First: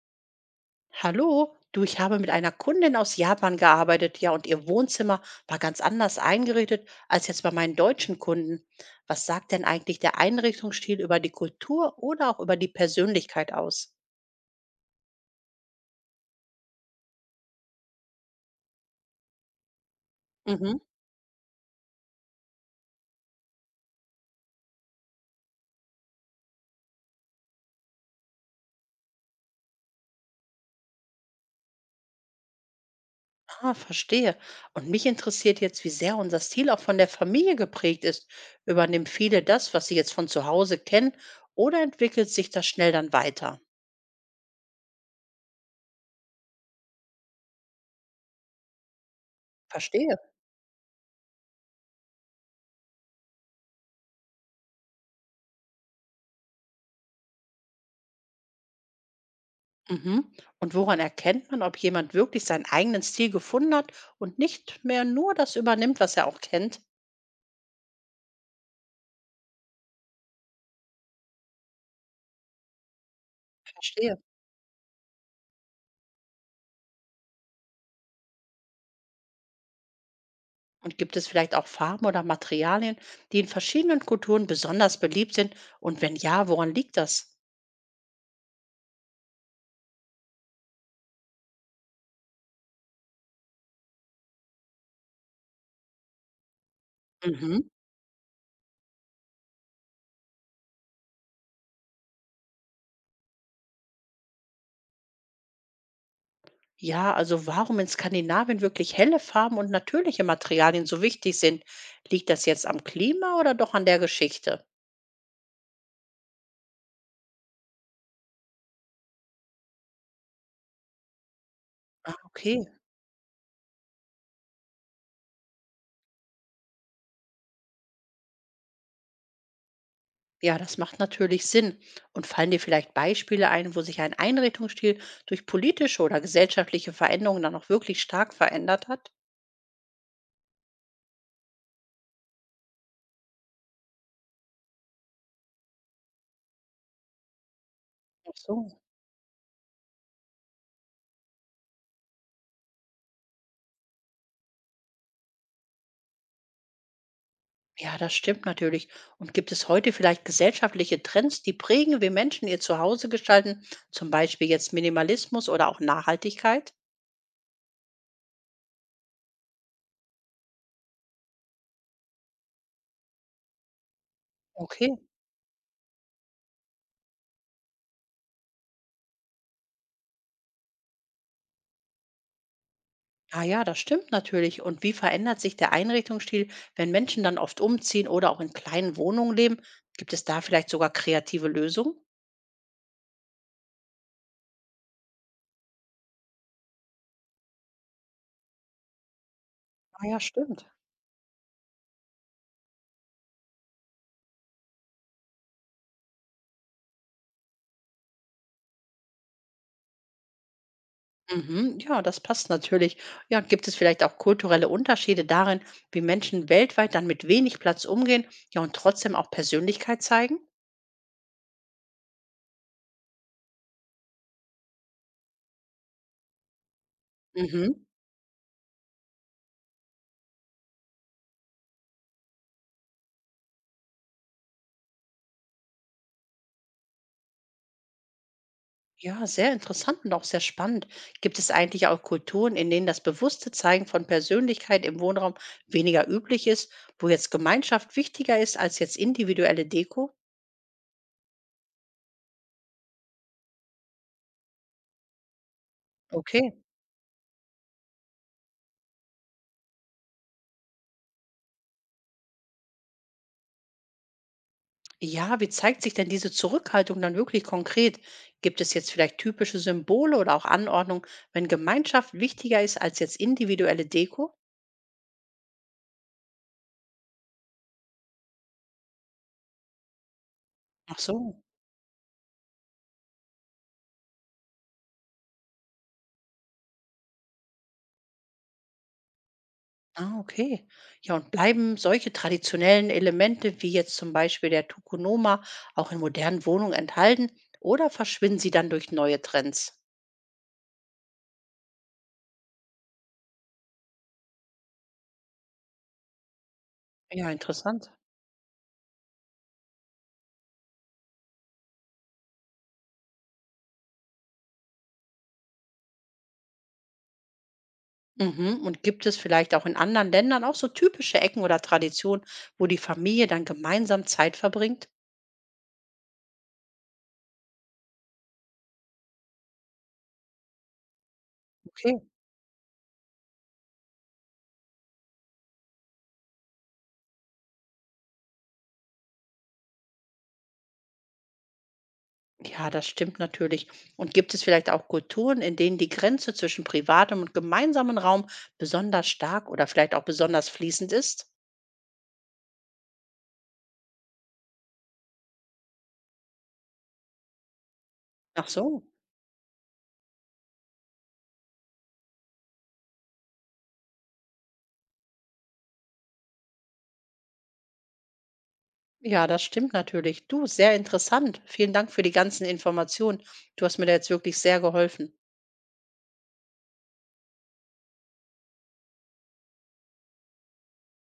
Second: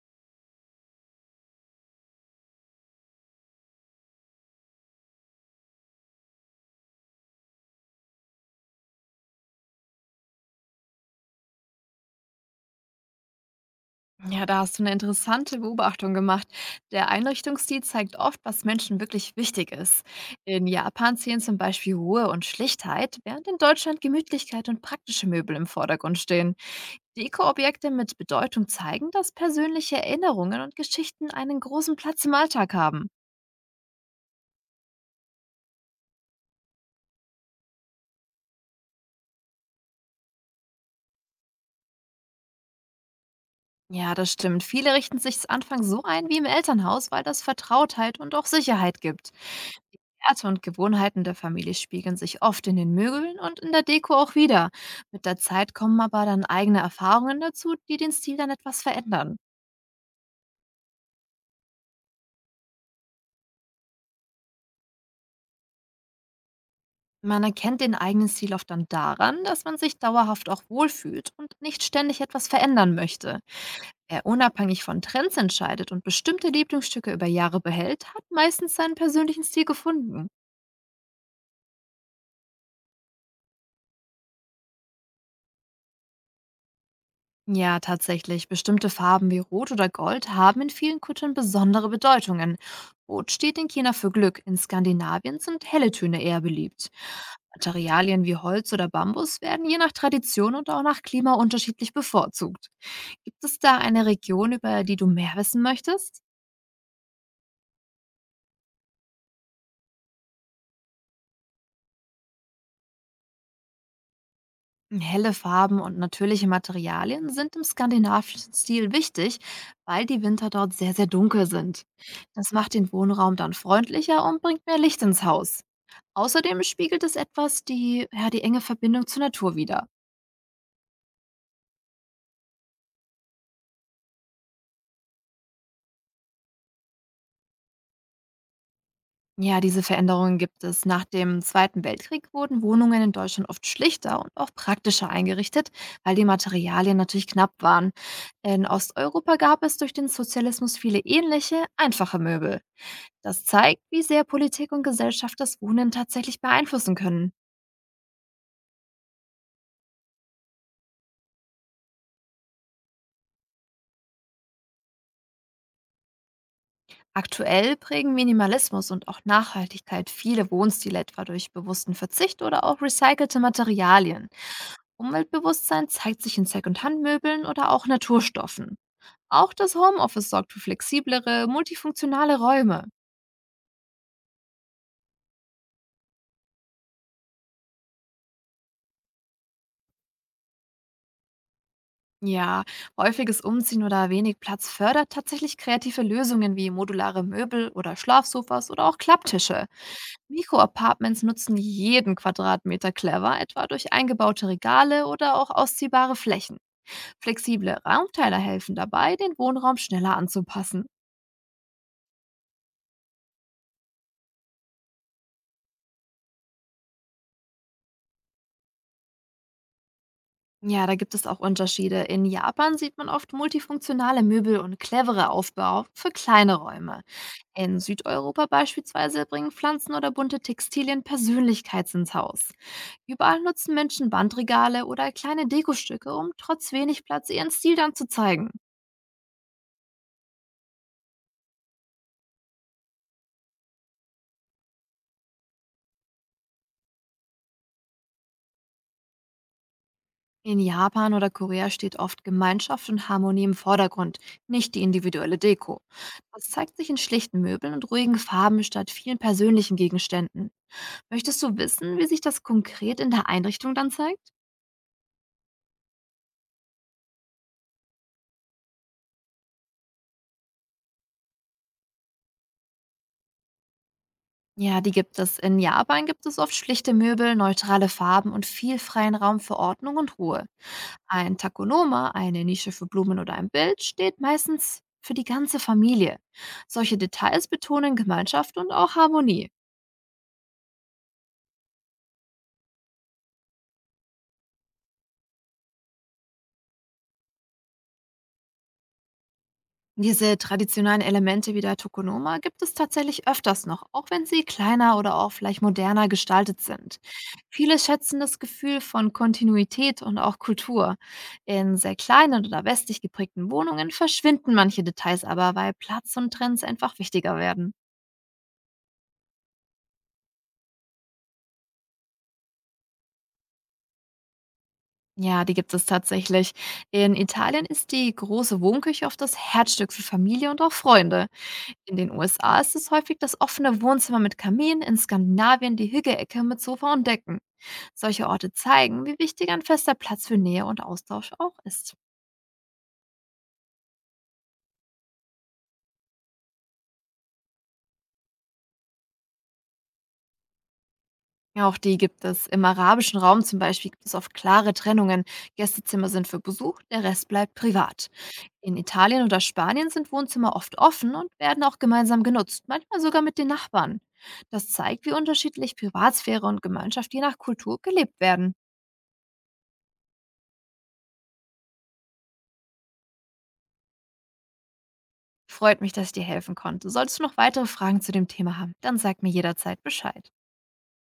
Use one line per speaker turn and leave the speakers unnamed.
Hallo, du, ich habe mit einer Kundin aus Japan gearbeitet, ja, und ihr Wohnzimmer war ganz anders eingerichtet als jetzt bei meinen deutschen Kunden. Was sagt denn eigentlich der Einrichtungsstil über die Kultur oder auch über die Persönlichkeit aus?
Ja, da hast du eine interessante Beobachtung gemacht. Der Einrichtungsstil zeigt oft, was Menschen wirklich wichtig ist. In
Mhm.
Japan zählen zum Beispiel Ruhe und Schlichtheit, während in Deutschland Gemütlichkeit und praktische Möbel im Vordergrund stehen. Deko-Objekte mit Bedeutung zeigen, dass persönliche Erinnerungen und Geschichten einen großen Platz im Alltag haben.
Ah, verstehe. Und mich interessiert jetzt, wie sehr unser Stil auch von der Familie geprägt ist. Übernehmen viele das, was sie jetzt von zu Hause kennen, oder entwickelt sich das schnell dann weiter?
Ja, das stimmt. Viele richten sich anfangs so ein wie im Elternhaus, weil das Vertrautheit und auch Sicherheit gibt.
Verstehe.
Werte und Gewohnheiten der Familie spiegeln sich oft in den Möbeln und in der Deko auch wieder. Mit der Zeit kommen aber dann eigene Erfahrungen dazu, die den Stil dann etwas verändern.
Mhm. Und woran erkennt man, ob jemand wirklich seinen eigenen Stil gefunden hat und nicht mehr nur das übernimmt, was er auch kennt?
Man erkennt den eigenen Stil oft dann daran, dass man sich dauerhaft auch wohlfühlt und nicht ständig etwas verändern möchte.
Verstehe.
Wer unabhängig von Trends entscheidet und bestimmte Lieblingsstücke über Jahre behält, hat meistens seinen persönlichen Stil gefunden.
Und gibt es vielleicht auch Farben oder Materialien, die in verschiedenen Kulturen besonders beliebt sind? Und wenn ja, woran liegt das?
Ja, tatsächlich. Bestimmte Farben wie Rot oder Gold haben in vielen Kulturen besondere Bedeutungen. Rot steht in China für Glück, in Skandinavien sind helle Töne eher beliebt.
Mhm.
Materialien wie Holz oder Bambus werden je nach Tradition und auch nach Klima unterschiedlich bevorzugt. Gibt es da eine Region, über die du mehr wissen möchtest?
Ja, also warum in Skandinavien wirklich helle Farben und natürliche Materialien so wichtig sind? Liegt das jetzt am Klima oder doch an der Geschichte?
Helle Farben und natürliche Materialien sind im skandinavischen Stil wichtig, weil die Winter dort sehr, sehr dunkel sind. Das
Okay.
macht den Wohnraum dann freundlicher und bringt mehr Licht ins Haus. Außerdem spiegelt es etwas die, ja, die enge Verbindung zur Natur wider.
Ja, das macht natürlich Sinn. Und fallen dir vielleicht Beispiele ein, wo sich ein Einrichtungsstil durch politische oder gesellschaftliche Veränderungen dann auch wirklich stark verändert hat?
Ja, diese Veränderungen gibt es. Nach dem Zweiten Weltkrieg wurden Wohnungen in Deutschland oft schlichter und auch praktischer eingerichtet, weil die Materialien natürlich knapp waren.
Ach
In
so.
Osteuropa gab es durch den Sozialismus viele ähnliche, einfache Möbel. Das zeigt, wie sehr Politik und Gesellschaft das Wohnen tatsächlich beeinflussen können.
Ja, das stimmt natürlich. Und gibt es heute vielleicht gesellschaftliche Trends, die prägen, wie Menschen ihr Zuhause gestalten, zum Beispiel jetzt Minimalismus oder auch Nachhaltigkeit?
Aktuell prägen Minimalismus und auch Nachhaltigkeit viele Wohnstile etwa durch bewussten Verzicht oder auch recycelte Materialien.
Okay.
Umweltbewusstsein zeigt sich in Secondhand-Möbeln oder auch Naturstoffen. Auch das Homeoffice sorgt für flexiblere, multifunktionale Räume.
Ah ja, das stimmt natürlich. Und wie verändert sich der Einrichtungsstil, wenn Menschen dann oft umziehen oder auch in kleinen Wohnungen leben? Gibt es da vielleicht sogar kreative Lösungen?
Ja, häufiges Umziehen oder wenig Platz fördert tatsächlich kreative Lösungen wie modulare Möbel oder Schlafsofas oder auch Klapptische.
Ah ja, stimmt.
Mikroapartments nutzen jeden Quadratmeter clever, etwa durch eingebaute Regale oder auch ausziehbare Flächen. Flexible Raumteiler helfen dabei, den Wohnraum schneller anzupassen.
Mhm, ja, das passt natürlich. Ja, gibt es vielleicht auch kulturelle Unterschiede darin, wie Menschen weltweit dann mit wenig Platz umgehen, ja, und trotzdem auch Persönlichkeit zeigen?
Ja, da gibt es auch Unterschiede. In Japan sieht man oft multifunktionale Möbel und clevere Aufbau für kleine Räume.
Mhm.
In Südeuropa beispielsweise bringen Pflanzen oder bunte Textilien Persönlichkeit ins Haus. Überall nutzen Menschen Bandregale oder kleine Dekostücke, um trotz wenig Platz ihren Stil dann zu zeigen.
Ja, sehr interessant und auch sehr spannend. Gibt es eigentlich auch Kulturen, in denen das bewusste Zeigen von Persönlichkeit im Wohnraum weniger üblich ist, wo jetzt Gemeinschaft wichtiger ist als jetzt individuelle Deko?
In Japan oder Korea steht oft Gemeinschaft und Harmonie im Vordergrund, nicht die individuelle Deko. Das
Okay.
zeigt sich in schlichten Möbeln und ruhigen Farben statt vielen persönlichen Gegenständen. Möchtest du wissen, wie sich das konkret in der Einrichtung dann zeigt?
Ja, wie zeigt sich denn diese Zurückhaltung dann wirklich konkret? Gibt es jetzt vielleicht typische Symbole oder auch Anordnungen, wenn Gemeinschaft wichtiger ist als jetzt individuelle Deko?
Ja, die gibt es. In Japan gibt es oft schlichte Möbel, neutrale Farben und viel freien Raum für Ordnung und Ruhe.
Ach
Ein
so.
Takonoma, eine Nische für Blumen oder ein Bild steht meistens für die ganze Familie. Solche Details betonen Gemeinschaft und auch Harmonie.
Ah, okay. Ja, und bleiben solche traditionellen Elemente wie jetzt zum Beispiel der Tukonoma auch in modernen Wohnungen enthalten oder verschwinden sie dann durch neue Trends?
Diese traditionellen Elemente wie der Tokonoma gibt es tatsächlich öfters noch, auch wenn sie kleiner oder auch vielleicht moderner gestaltet sind.
Ja,
Viele
interessant.
schätzen das Gefühl von Kontinuität und auch Kultur. In sehr kleinen oder westlich geprägten Wohnungen verschwinden manche Details aber, weil Platz und Trends einfach wichtiger werden.
Mhm. Und gibt es vielleicht auch in anderen Ländern auch so typische Ecken oder Traditionen, wo die Familie dann gemeinsam Zeit verbringt?
Ja, die gibt es tatsächlich. In Italien ist die große Wohnküche oft das Herzstück für Familie und auch Freunde. In
Okay.
den USA ist es häufig das offene Wohnzimmer mit Kamin, in Skandinavien die Hügelecke mit Sofa und Decken. Solche Orte zeigen, wie wichtig ein fester Platz für Nähe und Austausch auch ist.
Ja, das stimmt natürlich. Und gibt es vielleicht auch Kulturen, in denen die Grenze zwischen privatem und gemeinsamen Raum besonders stark oder vielleicht auch besonders fließend ist?
Ja, auch die gibt es. Im arabischen Raum zum Beispiel gibt es oft klare Trennungen. Gästezimmer sind für Besuch, der Rest bleibt privat.
Ach
In
so.
Italien oder Spanien sind Wohnzimmer oft offen und werden auch gemeinsam genutzt, manchmal sogar mit den Nachbarn. Das zeigt, wie unterschiedlich Privatsphäre und Gemeinschaft je nach Kultur gelebt werden.
Ja, das stimmt natürlich. Du, sehr interessant. Vielen Dank für die ganzen Informationen. Du hast mir da jetzt wirklich sehr geholfen.
Freut mich, dass ich dir helfen konnte. Solltest du noch weitere Fragen zu dem Thema haben, dann sag mir jederzeit Bescheid.